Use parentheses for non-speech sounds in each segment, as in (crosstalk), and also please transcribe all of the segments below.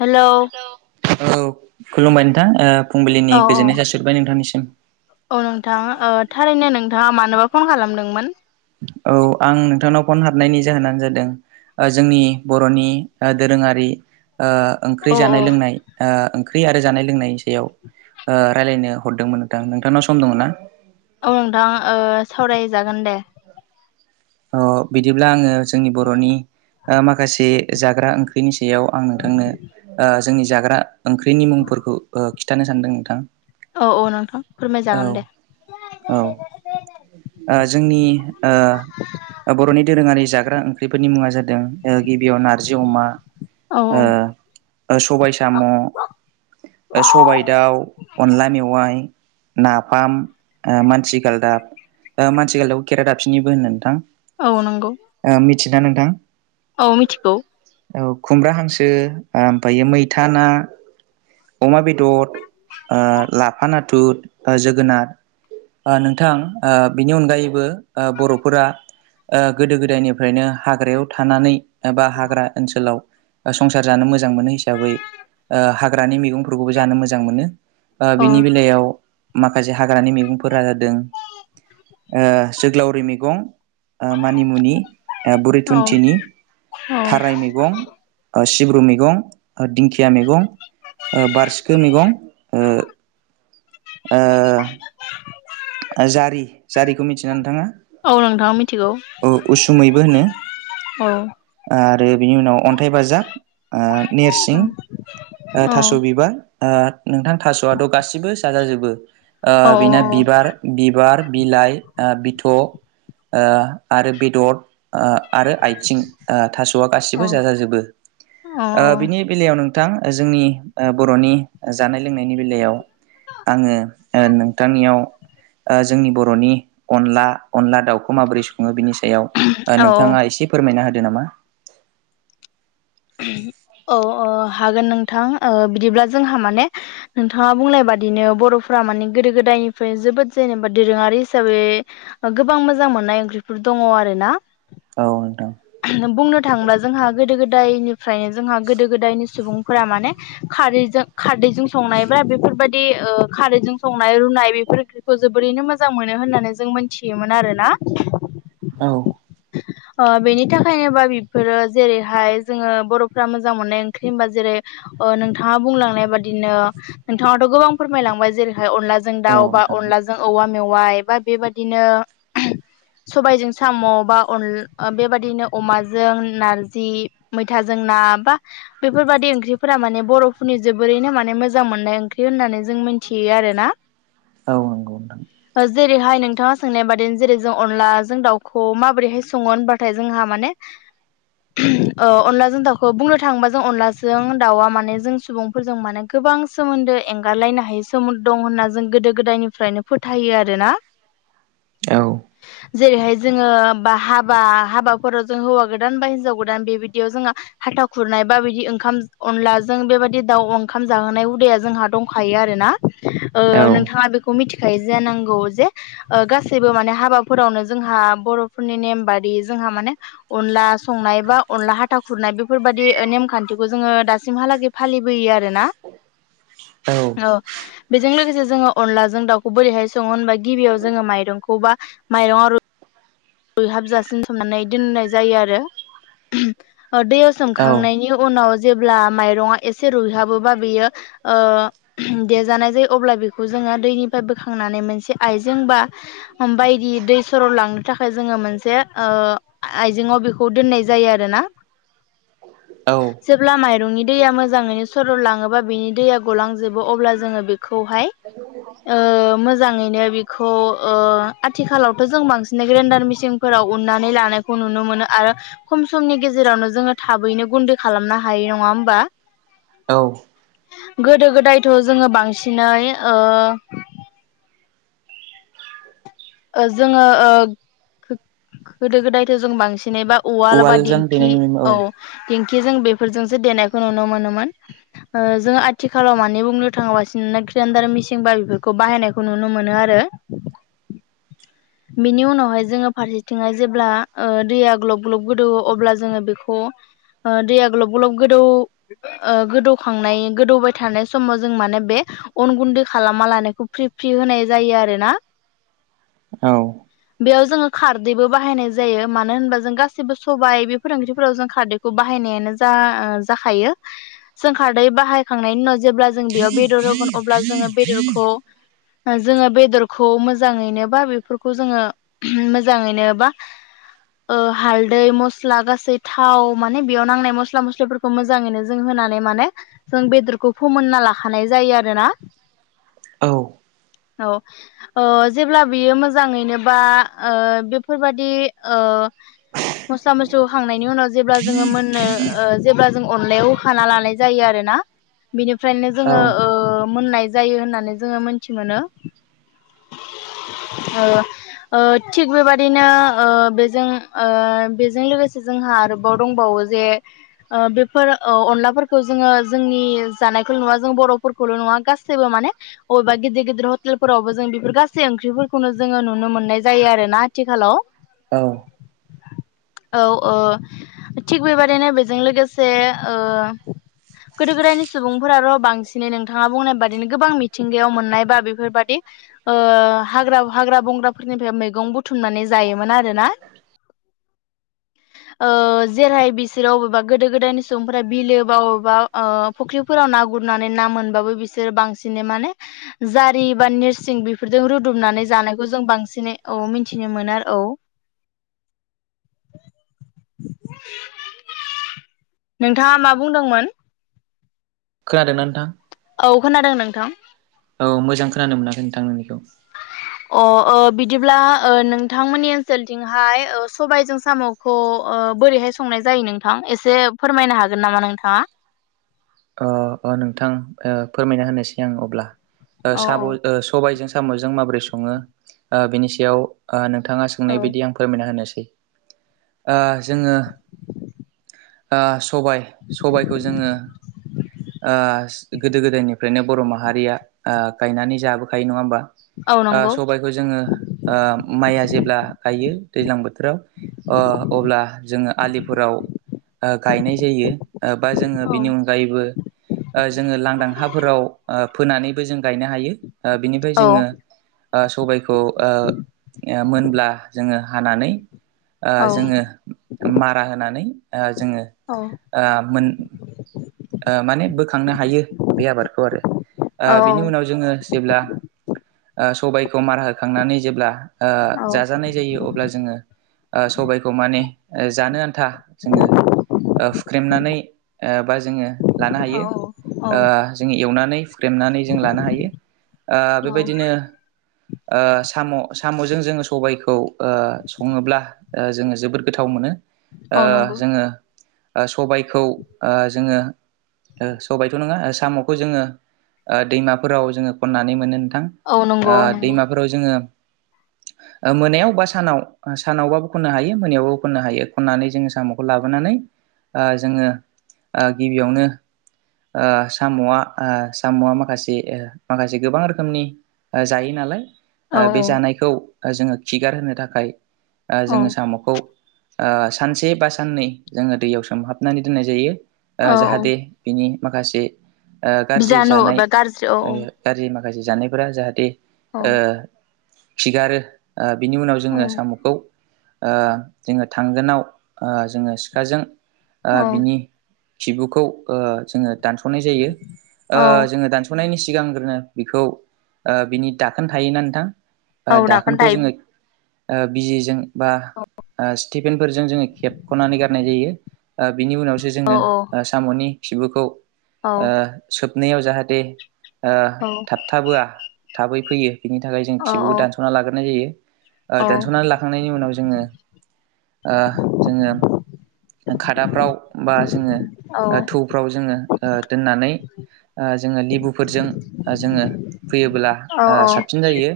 Hello औ खुलुमबाय नोंथां औ फुंबिलिनि गोजोननाय औ जासिहरबाय नोंथांनिसिम। औ नोंथां थारैनो नोंथाङा मानोबा फन खालामदोंमोन? औ आं नोंथांनाव फन हाबनायनि जाहोनानो जादों जोंनि बर'नि दोरोङारि ओ ओंख्रि औ जानाय लोंनाय ओ ओंख्रि आरो जानाय लोंनायनि सायाव ओ राय्लायनो हरदोंमोन नोंथां नोंथांनाव सम दङ ना? औ नोंथां ओ सावरायजागोन दे। अ बिदिब्ला आंङो जोंनि बर'नि ओ माखासे जाग्रा ओंख्रिनि सायाव आं नोंथांनो ओ जोंनि जाग्रा ओंख्रिनि मुंफोरखौ ओ खिथानो सानदों नोंथां। औ औ नोंथां औ फोरमायजागोन दे औ ओ जोंनि ओ बर'नि दोरोङारि जाग्रा ओंख्रिफोरनि मुंङा जादों गिबियाव नारजि अमा औ ओ औ। ओ सबाय साम' ओ सबाय दाउ अनला मेवाइ नाफाम मानसि गालदाब मानसि गालदाबखौ खेरा दाबसिनिबो होनो नोंथां। औ नंगौ। थिना नोंथां। औ मिथिगौ। औ खुमब्रा हांसो ओमफायो मैथा ना अमा बे दर ओ लाफा नाथुर ओ जोगोनार ओ नोंथां ओ बिनि अनगायैबो ओ बर'फोरा ओ गोदो गोदायनिफ्रायनो हाग्रायाव थानानै बा हाग्रा ओनसोलाव संसार जानो मोजां मोनो हिसाबै ओ हाग्रानि मैगं फोरखौबो मोनो बा औ बिनि बेलायाव माखासे हाग्रानि मैगंफोरा जादों ओ जोग्लावरि मैगं ओ मानिमुनि ओ बुरि औ थुन्थिनि औ थाराय मैगं सिब्रु मैगं दिंखिया मैगं। ओ बारसिखो मैगं ओ ओ ओ जारि जारिखौ मिथियोना नोंथांङा? औ नोंथां मिथिगौ औ उसुमैबो होनो औ आ रो बिनि उनाव अन्थाइ बाजाब। ओ नेरसिं ओ थास' बिबार ओ नोंथां थास'आथ' गासिबो जाजाजोबो ओ औ बेना बिबार बिबार बिलाइ ओ बिथ' ओ आरो बेदर ओ आरो आथिं ओ थास'आ औ गासिबो जाजाजोबो औ ओ बिनि बेलायाव नों थां जोंनि ओ बर'नि ओ जानाय लोंनायनि बेलायाव आंङो ओ नोंथांनियाव ओ जोंनि बर'नि अनला अनला दाउखौ माबोरै संङो बिनि सायाव ओ औ नोंथाङा एसे फोरमायना होदो नामा? (inaudible) औ ओ हागोन नोंथां ओ बिदिब्ला जोंहा माने नोंथांङा बुंनाय बादिनो बर'फ्रा माने गोदो गोदायनिफ्राय जोबोद जेनेबा दोरोङारि हिसाबै गोबां मोजां मोननाय ओंख्रिफोर दं। ङ आरोना औ नोंथां बुंनो थांङोबा जोंहा गोदो गो दायनिफ्रायनो जोंहा गोदो गोदायनि सुबुंफोरा माने खारैजो खारदैजों संनाय ब्रा बेफोर बायदि ओ खारैजों संनाय रुनाय बेफोर ओंख्रिखौ जोबोरैनो मोजां मोनो होननानै जों मोनथियोमोन आरो। ना? औ। ओ बेनि थाखायनोबा बेफोरो जेरैहाय जोङो बर'फ्रा मोजां मोननाय ओंख्रि होनबा जेरै ओ नोंथाङा बुंलांनाय बादिनो नोंथाङाथ' गोबां फोरमायलांबाय जेरैहाय अनलाजों औ दाउ बा नोंथां अनलाजों औवा मेवाइ बा बेबादिनो सबायजों साम' बा अन बेबादिनो अमाजों नारजि मैथाजों ना बा बेफोरबायदि ओंख्रिफोरा माने बर'फोरनि जोबोरैनो माने मोजां मोननाय ओंख्रि होननानै जों मिथियो आरो ना? औ नंगौ नोंथां। ओ जेरैहाय नोंथाङा सोंनाय बादि जेरै जों अनला जों दाउखौ माबोरैहाय संङो होनबाथाय जोंहा माने अनलाजों दाउखौ बुंनो थाङोबा जों अनलाजों दाउआ माने जों सुबुंफोरजों माने गोबां सोमोन्दो एंगारलायनो हायै सोमोन्दो दं होनना जों गोदो गोदायनिफ्रायनो फोथायो आरोना। औ। जेरैहाय जोङो बा हाबा हाबाफोराव जों हौवा गोदान बा हिनजाव गोदान बेबायदि याव जोंहा हाथा खुरनाय बा बिदि ओंखाम अनलाजों बेबायदि दाउ ओंखाम जाहोनाय हुदाया जोंहा दंखायो आरोना औ नोंथाङा बेखौ मिथिखायो जानांगौ जे गासैबो माने हाबाफोरावनो जोंहा बर'फोरनि नेम बादि जोंहा माने हाथा खुरनाय बेफोरबादि नेमखान्थिखौ जोङो दासिमहालागै फालिबोयो आरो ना। औ। औ बेजों लोगोसे जोङो अनलाजों दाउखौ बोरैहाय सङो होनबा गिबियाव जोङो माइरंखौ बा माइरं आरो बहाबजासिन सोमनानै दोननाय जायो आरो दैयाव औ सोमखांनायनि उनाव जेब्ला माइरङा एसे रुइहाबोबा बेयो देजानाय जायो अब्ला बेखौ जों दैनिफ्राय बोखांनानै मोनसे आइजें बा बायदि दै सर' लां नि थाखाय जोङो मोनसे आइजें आव बेखौ दोननाय जायो आरोना। औ। जेब्ला माइरंनि दैया मोजाङैनो सरद लाङोबा बेनि दैया गलांजोबो अब्ला जोङो बेखौहाय मोजाङैनो बेखौ आथिखालावथ' जों बांसिन ग्रेनडार मेसिनफोराव उन्नानै लानायखौ नुनो मोनो आरो खम समनि गेजेरावनो जोङो थाबैनो गुन्दै खालामनो हायो नङा होमबा? औ। गोदो गोदायथ' जोङो बांसिनै ओ जोङो गोदो गोदायथ' जों बांसिनैबा उवाल बा उवालजों दिंखि देनायनि औ दिंखिजों बे सो देनायखौ नुनो मोनोमोन जोङो आथिखालाव मानि बुंनो थाङासिनो गार मेसेंबा बेफोरखौ बाहायनायखौ नुनो मोनो आरो (unintelligible) (inaudible) बिनि उनावहाय जोङो फारसेथिंहाय जेब्ला दैया ग्लब ग्लब गोदौ अब्ला जोङो बेखौ दैया गलब गलब गोदौ गोदौखांनाय गोदौबाय थानाय समाव जों माने बे अन गुन्दै खालामा लानायखौ फ्रि फ्रि होनाय जायो आरो ना औ बेयाव जोङो खारदैबो बाहायनाय जायो मानो होनबा जों गासैबो सबायाइ बेफोर ओंख्रैफोराव जों खारदैखौ बाहाय बाहायनायानो जा जाखायो जों खारदै बाहायखांनायनि उनाव जेब्ला जों बेयाव बेदर अबला जोङो बेदरखौ मोजांयैनो बा बे फोरखौ जोङो मोजाङैनो बा ओ हालदै मस्ला गासै थाव माने बेयाव नांनाय मस्ला मस्लिफोरखौ मोजाङैनो जों होनानै माने जों बेदरखौ फोमोनना लाखानाय जायो आरोना। आ औ जेब्ला बियो मोजां मोजाङैनो बा बेफोरबायदि मस्ला मस्लि होखांनायनि उनाव जेब्ला जोङो मोननो जेब्ला जों अनलायाव होखाना लानाय जायो आरो ना। बिनिफ्रायनो जोङो ओ औ मोननाय जायो होननानै जोङो मोनथि मोनो। ओ थिग बेबादिनो ओ बेजों ओ बेजों लोगोसे जोंहा आरोबाव दंबावो जे बेफोर अनलाफोरखौ जोङो जोंनि जानायखौल' नङवा जों बर'फोरखौल' गबो माने बबेबा गिदिर गिदिर हटेलफोरावबो जों बेफोर गैसै ओंख्रिफोरखौ खौनो जोङो नुनो मोननाय जायो आरो ना आथिखालाव औ। औ ओ थिग बेबादिनो बेजों लोगोसे ओ गोदो गोदायनि सुबुंफोरार' बांसिनै नोंथाङा बुंनाय बादिनो गोबां मिथिंगायाव मोननाय बा बेफोरबादि ओ हाग्रा हाग्रा बंग्राफोरनिफ्राय मैगं बुथुमनानै जायोमोन आरो ना। ज ओ जेरहाय बिसोरो अबेबा गोदो गोदायनि सुबुंफोरा बिलो बा अबेबा ओ फुख्रिफोराव ना गुरनानै ना मोनो बिसोर बांसिन माने जरि बा नेरसिं बेफोरदों रु दुमनानै जानायखौ जों बांसिनै औ मिथिनो मोनो आरो औ। (inaudible) नोंथाङा मा बुंदोंमोन? खोनादोंना नोंथां? औ खोनादों नोंथां। औ मोजां खोनानो मोनाखै नोंथां नोंनिखौ। अह ओ बिदिब्ला नोंथांमोननि ओनसोलथिंहाय सबायजों साम'खौ ओ बोरैहाय संनाय जायो नोंथां एसे फोरमायनो हागोन नामा नोंथाङा? ओ नोंथां फोरमायना होनोसै आं अब्ला। ओ औ औ साब- सबायजों साम'जों माबोरै सङो ओ बेनि सायाव नोंथाङा औ सोंनाय बायदि आं फोरमायना होनोस सै ओ जोङो ओ स सबाय सबायखौ जोङो ओ गोदो गोदायनिफ्रायनो बर' माहारिया गायनानै जाबोखायो, नङा होमबा? औ ओ नंगौ सबायखौ जोङो ओ माइआ जेब्ला गायो दैज्लां बो थोराव ओ अब्ला जोङो आलिफोराव गायनाय जायो बा जोङो औ बिनि अनगायैबो जोङो लांदां हाफोराव फोनानैबो जों गायनो हायो बिनिफ्राय औ जोङ ओ सबायखौ ओ मोनब्ला जोङो हानानै ओ औ जोङो मारा होनानै जोङो मोन ओ माने बोखांनो हायो बे आबादखौ आरो। ओ बिनि उनाव औ जोङो जेब्ला ओसबायखौ मार होखांनानै जेब्ला ओ औ जाजानाय जायो अब्ला जोङो ओ सबायखौ माने। जानो आन्था जोङो हुख्रेमनानै बा जा जोङो लानो औ हायो। औ ओ जों एवनानै हुख्रेमनानै जों लानो हायो। ओ औ बेबायदिनो ओ साम' साम'जों जोङो सबायखौ सङोब्ला ओ जोङो जोबोद गोथाव मोनो। ओ औ नंगौ जोङो ओ सबायखौ ओ जोङो ओ सबायथ' नङा साम'खौ जोङो ओ दैमाफोराव जोङो खननानै मोनो नों थां। औ ओ नंगौ औ नंगौ दैमाफोराव जोङो मोनायाव बा सानाव सानावबाबो खननो हायो, मोनायावबाबो खननो हायो। खननानै जोङो साम'खौ लाबोनानै ओ जोङो ओ गिबियावनो ओह साम'आ ओह साम'आ माखासे ओ माखासे गोबां रोखोमनि जायो नालाय। औ ओह बे जानायखौ ओह जोङो खिगार होनो थाखाय ओह औ जोङो साम'खौ ओह सानसे बा साननै जोङो दैयाव सोमहाबनानै दोननाय जायो। ओह औ औ जाहाथे बिनि माखासे ओह गाज्रि बिजानु जानाय एबा गाज्रि औ गाज्रि मा खासे जानायफोरा जाहाथे औ ओह खिगारो। ओह बिनि उनाव औ जोङो साम'खौ ओह जोङो थांगोनाव ओह जोङो सिखाजों औ ओह बिनि खिबुखौ ओह जोङो दानस'नाय जायो औ ओह जोङो दानस'नायनि सिगांग्रोनो बेखौ ओह बिनि दाखोन थायोना नोंथां। ओह औ दाखोन दाखोनखौ थायो जोङो बिजिजों बा औ स्टिफेनफोरजों जोङो खेबख'नानै गारनाय जायो ओह बिनि उनावसो जोङो औ ओह साम'नि खिबुखौ औ सोबनायाव ओह जाहाथे ओह थाबथाबोआ थाबै फैयो बेनि थाखाय जों औ खिबुखौ दानस'ना लाग्रोनाय जायो। ओह औ दानस'नानै लाखांनायनि उनाव जोङो ओह जोङो खादाफ्राव बा जोङो औ ओह थौफोराव दोननानै ओह जोङो लिबु लिबुफोरजों जोङो हुयोब्ला औ नंगौ औ साबसिन जायो।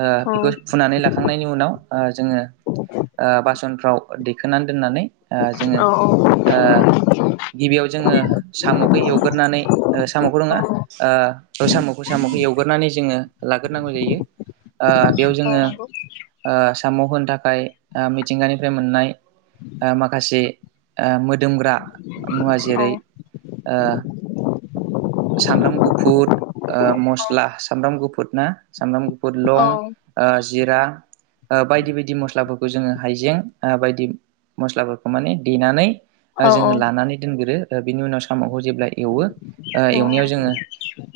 ओह बेखौ हुनानै लाखांनायनि उनाव ओह जोङो ओह बासनफ्राव दैखोनानै दोननानै ओह जोङो ओह गिबियाव जोङो साम'खौ एवग्रोनानै ओह साम'खौ नङा ओह साम'खौ साम'खौ ए एवग्रोनानै जोङो लाग्रोनांगौ जायो ओह बेयाव जोङो ओह मावहोनो थाखाय मिथिंगानिफ्राय मोननाय ओह माखासे ओह दोनग्रा मुवा जेरै ओह सामब्राम गुफुर ओह मस्ला सामब्राम सामब्राम गुफुर ना सामब्राम गुफुर ओह लं जिरा बायदि बायदि मस्लाफोरखौ जोङो हाइजें बायदि मस्लाफोरखौ माने देनानै औ औ। दोनग्रो ओह बिनि उनाव साम'खौ जेब्ला एवो ओह औ एवनायाव जोङो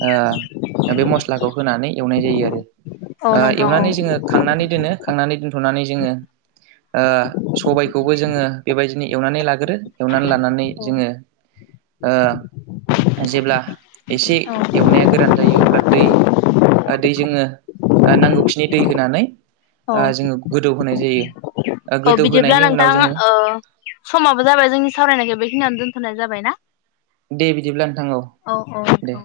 ओह बे मस्लाखौ होनानै एवनाय जायो आरो। औ ओह नोंथां औ एवनानै जोङो खांनानै दोनो खांनानै दोनथ'नानै जोङो ओह सबायखौबो जोङो बेबायदिनो एवनानै लाग्रो एवनानै लानानै जोङो ओह जेब्ला एसे औ एवनाया गोरान जायो अब्ला दै ओह दै जोङो ओह नांगौखिनि दै होनानै औ ओह जोङो गोदौ होनो होनाय जायो। औ बिदिब्ला गोदौहोनायनि उनाव नोंथां जोङो ओ समाबो जाबाय जोंनि सावरायनायखौ बेखिनियावनो दोनथ'नाय जाबाय ना? दे बिदिब्ला नोंथां औ दे।